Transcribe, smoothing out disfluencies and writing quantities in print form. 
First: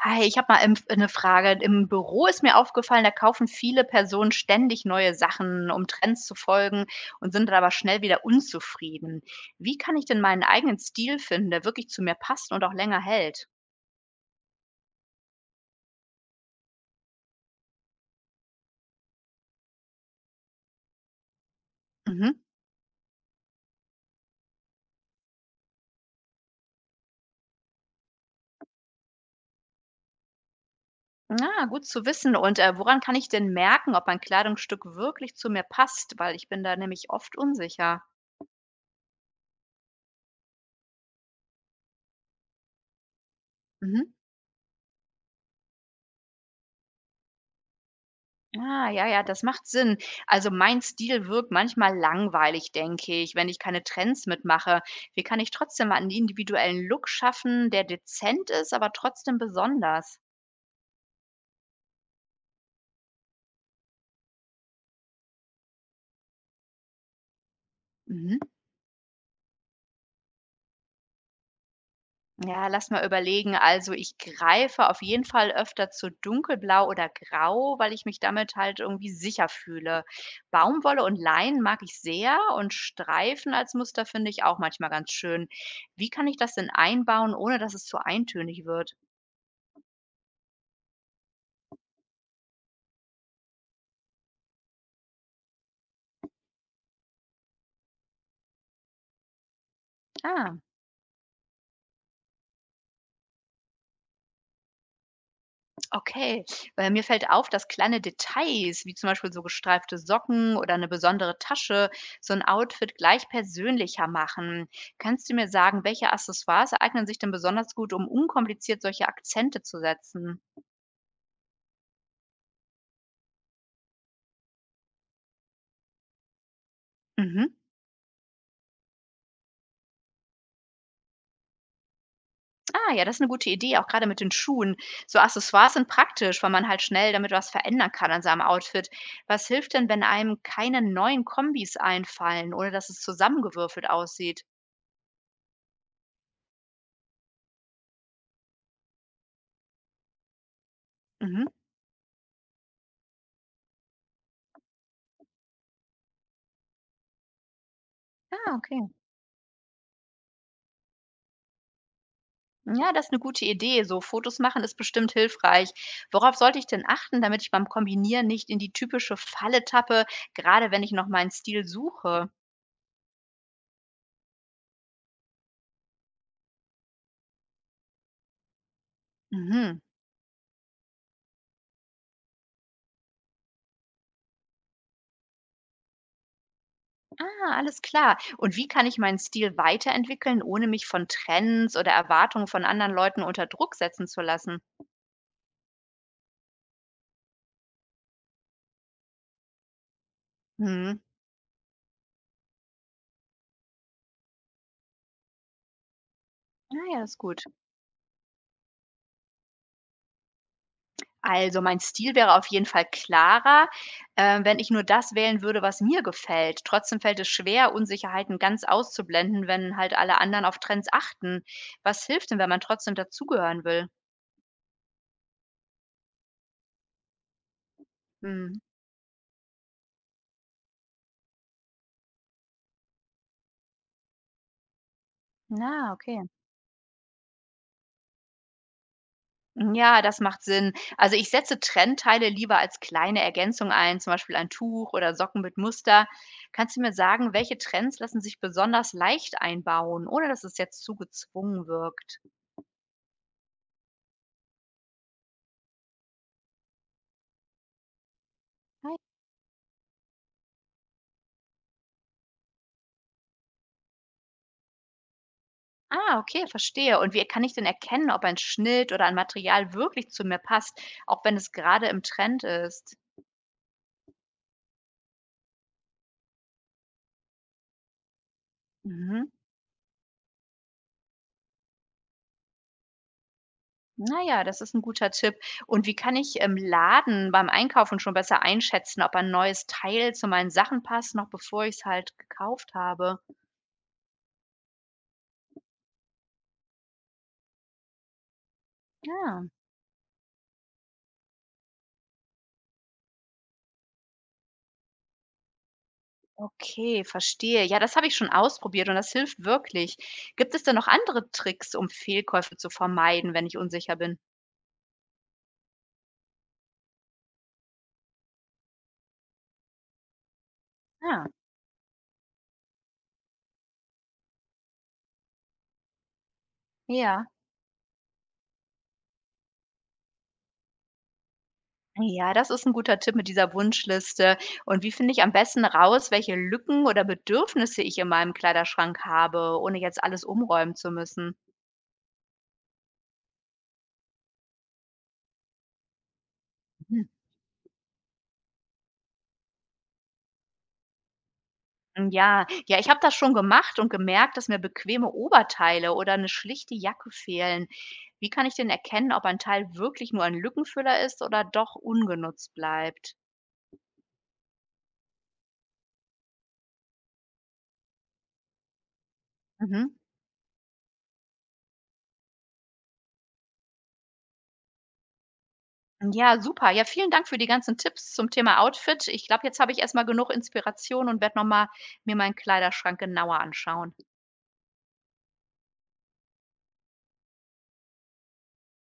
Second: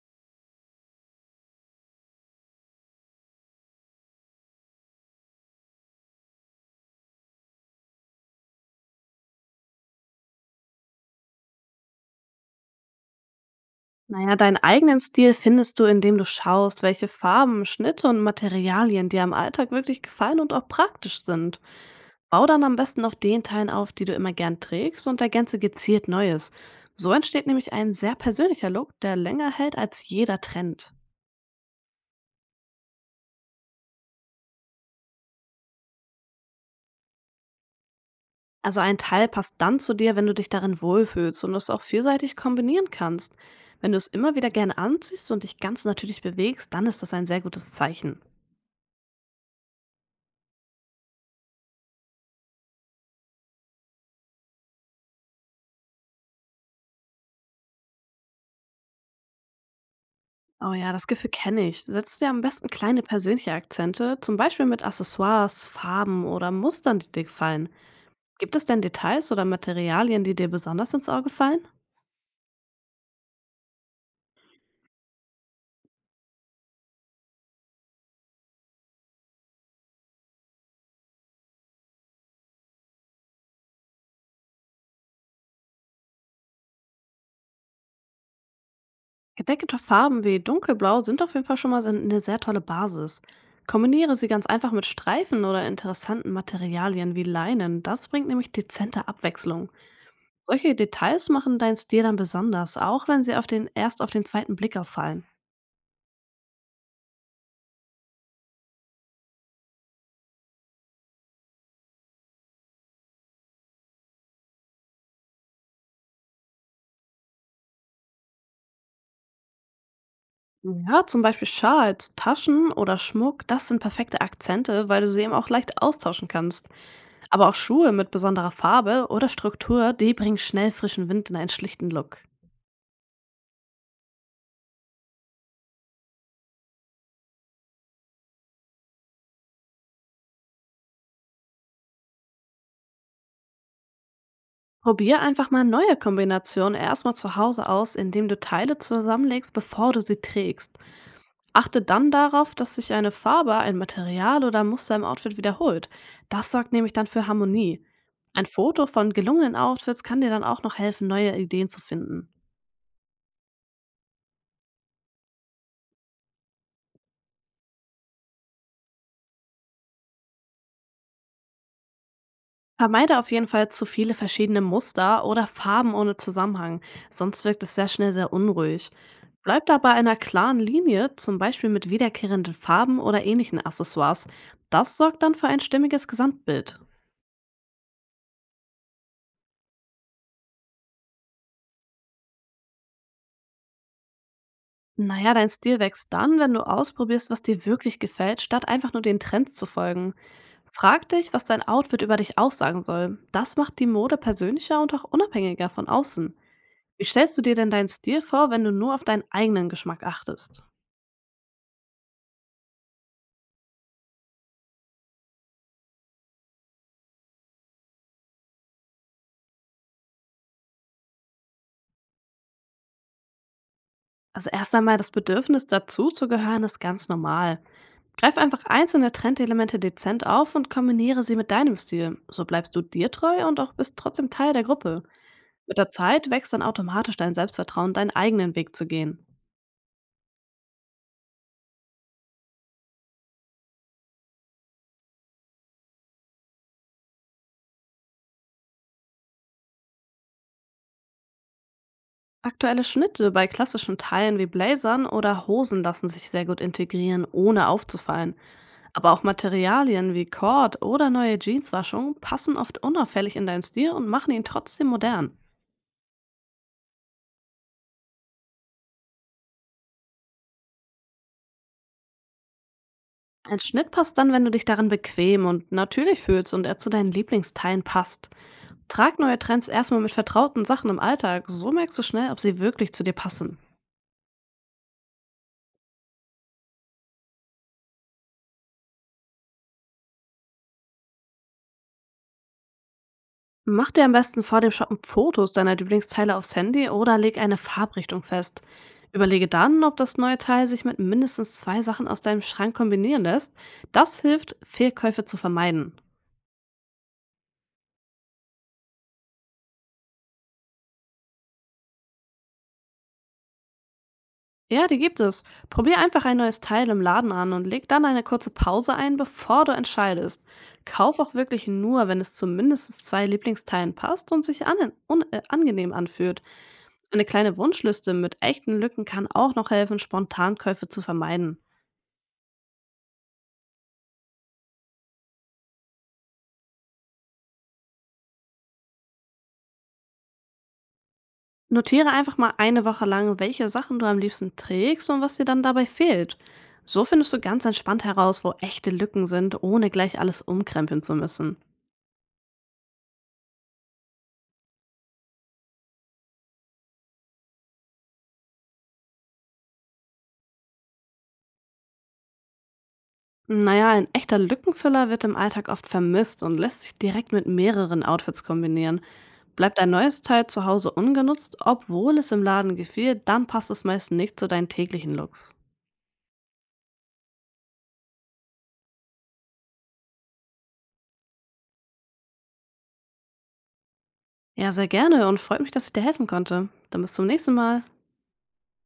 Hi, ich habe mal eine Frage. Im Büro ist mir aufgefallen, da kaufen viele Personen ständig neue Sachen, um Trends zu folgen und sind dann aber schnell wieder unzufrieden. Wie kann ich denn meinen eigenen Stil finden, der wirklich zu mir passt und auch länger hält? Naja, deinen eigenen Stil findest du, indem du schaust, welche Farben, Schnitte und Materialien dir am Alltag wirklich gefallen und auch praktisch sind. Mhm. Bau dann am besten auf den Teilen auf, die du immer gern trägst und ergänze gezielt Neues. So entsteht nämlich ein sehr persönlicher Look, der länger hält als jeder Trend. Ah, gut zu wissen. Und woran kann ich denn merken, ob ein Kleidungsstück wirklich zu mir passt? Weil ich bin da nämlich oft unsicher. Also ein Teil passt dann zu dir, wenn du dich darin wohlfühlst und es auch vielseitig kombinieren kannst. Wenn du es Mhm. immer wieder gerne anziehst und dich ganz natürlich bewegst, dann ist das ein sehr gutes Zeichen. Ah, ja, ja, das macht Sinn. Also mein Stil wirkt manchmal langweilig, denke ich, wenn ich keine Trends mitmache. Wie kann ich trotzdem einen individuellen Look schaffen, der dezent ist, aber trotzdem besonders? Oh ja, das Gefühl kenne ich. Setzt dir am besten kleine persönliche Akzente, zum Beispiel mit Accessoires, Farben oder Mustern, die dir gefallen. Mhm. Gibt es denn Details oder Materialien, die dir besonders ins Auge fallen? Ja, lass mal überlegen. Also ich greife auf jeden Fall öfter zu dunkelblau oder grau, weil ich mich damit halt irgendwie sicher fühle. Baumwolle und Leinen mag ich sehr und Streifen als Muster finde ich auch manchmal ganz schön. Wie kann ich das denn einbauen, ohne dass es zu eintönig wird? Gedeckte Farben wie dunkelblau sind auf jeden Fall schon mal eine sehr tolle Basis. Kombiniere sie ganz einfach mit Streifen oder interessanten Materialien wie Leinen. Das bringt nämlich dezente Abwechslung. Ah. Solche Details machen deinen Stil dann besonders, auch wenn sie erst auf den zweiten Blick auffallen. Okay, weil mir fällt auf, dass kleine Details, wie zum Beispiel so gestreifte Socken oder eine besondere Tasche, so ein Outfit gleich persönlicher machen. Kannst du mir sagen, welche Accessoires eignen sich denn besonders gut, um unkompliziert solche Akzente zu setzen? Ja, zum Beispiel Schals, Taschen oder Schmuck, das sind perfekte Akzente, weil du sie eben auch leicht austauschen kannst. Aber Mhm. auch Schuhe mit besonderer Farbe oder Struktur, die bringen schnell frischen Wind in einen schlichten Look. Ah, ja, das ist eine gute Idee, auch gerade mit den Schuhen. So Accessoires sind praktisch, weil man halt schnell damit was verändern kann an seinem Outfit. Was hilft denn, wenn einem keine neuen Kombis einfallen, ohne dass es zusammengewürfelt aussieht? Probier einfach mal neue Kombinationen erstmal zu Hause aus, indem du Teile zusammenlegst, bevor du sie trägst. Mhm. Achte dann darauf, dass sich eine Farbe, ein Material oder Muster im Outfit wiederholt. Das sorgt nämlich dann für Harmonie. Ein Ah, Foto okay. von gelungenen Outfits kann dir dann auch noch helfen, neue Ideen zu finden. Ja, das ist eine gute Idee. So Fotos machen ist bestimmt hilfreich. Worauf sollte ich denn achten, damit ich beim Kombinieren nicht in die typische Falle tappe, gerade wenn ich noch meinen Stil suche? Vermeide auf jeden Fall zu viele verschiedene Muster oder Farben ohne Zusammenhang, sonst wirkt es sehr schnell sehr unruhig. Bleib da Mhm. bei einer klaren Linie, zum Beispiel mit wiederkehrenden Farben oder ähnlichen Accessoires. Das sorgt dann für ein stimmiges Gesamtbild. Ah, alles klar. Und wie kann ich meinen Stil weiterentwickeln, ohne mich von Trends oder Erwartungen von anderen Leuten unter Druck setzen zu lassen? Naja, dein Stil wächst dann, wenn du ausprobierst, was dir wirklich gefällt, statt einfach nur den Trends zu folgen. Mhm. Frag dich, was dein Outfit über dich aussagen soll. Das macht die Mode persönlicher und auch unabhängiger von außen. Ah ja, Wie ist stellst du gut. dir denn deinen Stil vor, wenn du nur auf deinen eigenen Geschmack achtest? Also, mein Stil wäre auf jeden Fall klarer, wenn ich nur das wählen würde, was mir gefällt. Trotzdem fällt es schwer, Unsicherheiten ganz auszublenden, wenn halt alle anderen auf Trends achten. Was hilft denn, wenn man trotzdem dazugehören will? Also erst einmal das Bedürfnis dazu zu gehören, ist ganz normal. Greif Hm. einfach einzelne Trendelemente dezent auf und kombiniere sie mit deinem Stil. So bleibst du dir treu und auch bist trotzdem Teil der Gruppe. Mit der Na, okay. Zeit wächst dann automatisch dein Selbstvertrauen, deinen eigenen Weg zu gehen. Ja, das macht Sinn. Also ich setze Trendteile lieber als kleine Ergänzung ein, zum Beispiel ein Tuch oder Socken mit Muster. Kannst du mir sagen, welche Trends lassen sich besonders leicht einbauen, ohne dass es jetzt zu gezwungen wirkt? Aktuelle Schnitte bei klassischen Teilen wie Blazern oder Hosen lassen sich sehr gut integrieren, ohne aufzufallen. Aber auch Materialien wie Cord oder neue Jeanswaschungen passen oft unauffällig in deinen Stil und machen ihn trotzdem modern. Ah, okay, verstehe. Und wie kann ich denn erkennen, ob ein Schnitt oder ein Material wirklich zu mir passt, auch wenn es gerade im Trend ist? Ein Schnitt passt dann, wenn du dich darin bequem und natürlich fühlst und er zu deinen Lieblingsteilen passt. Trag Mhm. neue Trends erstmal mit vertrauten Sachen im Alltag, so merkst du schnell, ob sie wirklich zu dir passen. Naja, das ist ein guter Tipp. Und wie kann ich im Laden beim Einkaufen schon besser einschätzen, ob ein neues Teil zu meinen Sachen passt, noch bevor ich es halt gekauft habe? Mach dir am besten vor dem Shoppen Fotos deiner Lieblingsteile aufs Handy oder leg eine Farbrichtung fest. Überlege Ja, dann, ob das neue Teil sich mit mindestens zwei Sachen aus deinem Schrank kombinieren lässt. Das hilft, Fehlkäufe zu vermeiden. okay, verstehe. Ja, das habe ich schon ausprobiert und das hilft wirklich. Gibt es denn noch andere Tricks, um Fehlkäufe zu vermeiden, wenn ich unsicher bin? Ja, die gibt es. Probier einfach ein neues Teil im Laden an und leg dann eine kurze Pause ein, bevor du entscheidest. Kauf Ja, auch wirklich nur, wenn es zu mindestens zwei Lieblingsteilen passt und sich an un angenehm anfühlt. Eine ja. kleine Wunschliste mit echten Lücken kann auch noch helfen, Spontankäufe zu vermeiden. Ja, das ist ein guter Tipp mit dieser Wunschliste. Und wie finde ich am besten raus, welche Lücken oder Bedürfnisse ich in meinem Kleiderschrank habe, ohne jetzt alles umräumen zu müssen? Notiere einfach mal eine Woche lang, welche Sachen du am liebsten trägst und was dir dann dabei fehlt. Mhm. So findest du ganz entspannt heraus, wo echte Lücken sind, ohne gleich alles umkrempeln zu müssen. Hm, ja. Ja, ich habe das schon gemacht und gemerkt, dass mir bequeme Oberteile oder eine schlichte Jacke fehlen. Wie kann ich denn erkennen, ob ein Teil wirklich nur ein Lückenfüller ist oder doch ungenutzt bleibt? Naja, ein echter Lückenfüller wird im Alltag oft vermisst und lässt sich direkt mit mehreren Outfits kombinieren. Bleibt Mhm. ein neues Teil zu Hause ungenutzt, obwohl es im Laden gefiel, dann passt es meist nicht zu deinen täglichen Looks. Ja, super. Ja, vielen Dank für die ganzen Tipps zum Thema Outfit. Ich glaube, jetzt habe ich erst mal genug Inspiration und werde noch mal mir meinen Kleiderschrank genauer anschauen. Ja, sehr gerne und freut mich, dass ich dir helfen konnte. Dann bis zum nächsten Mal.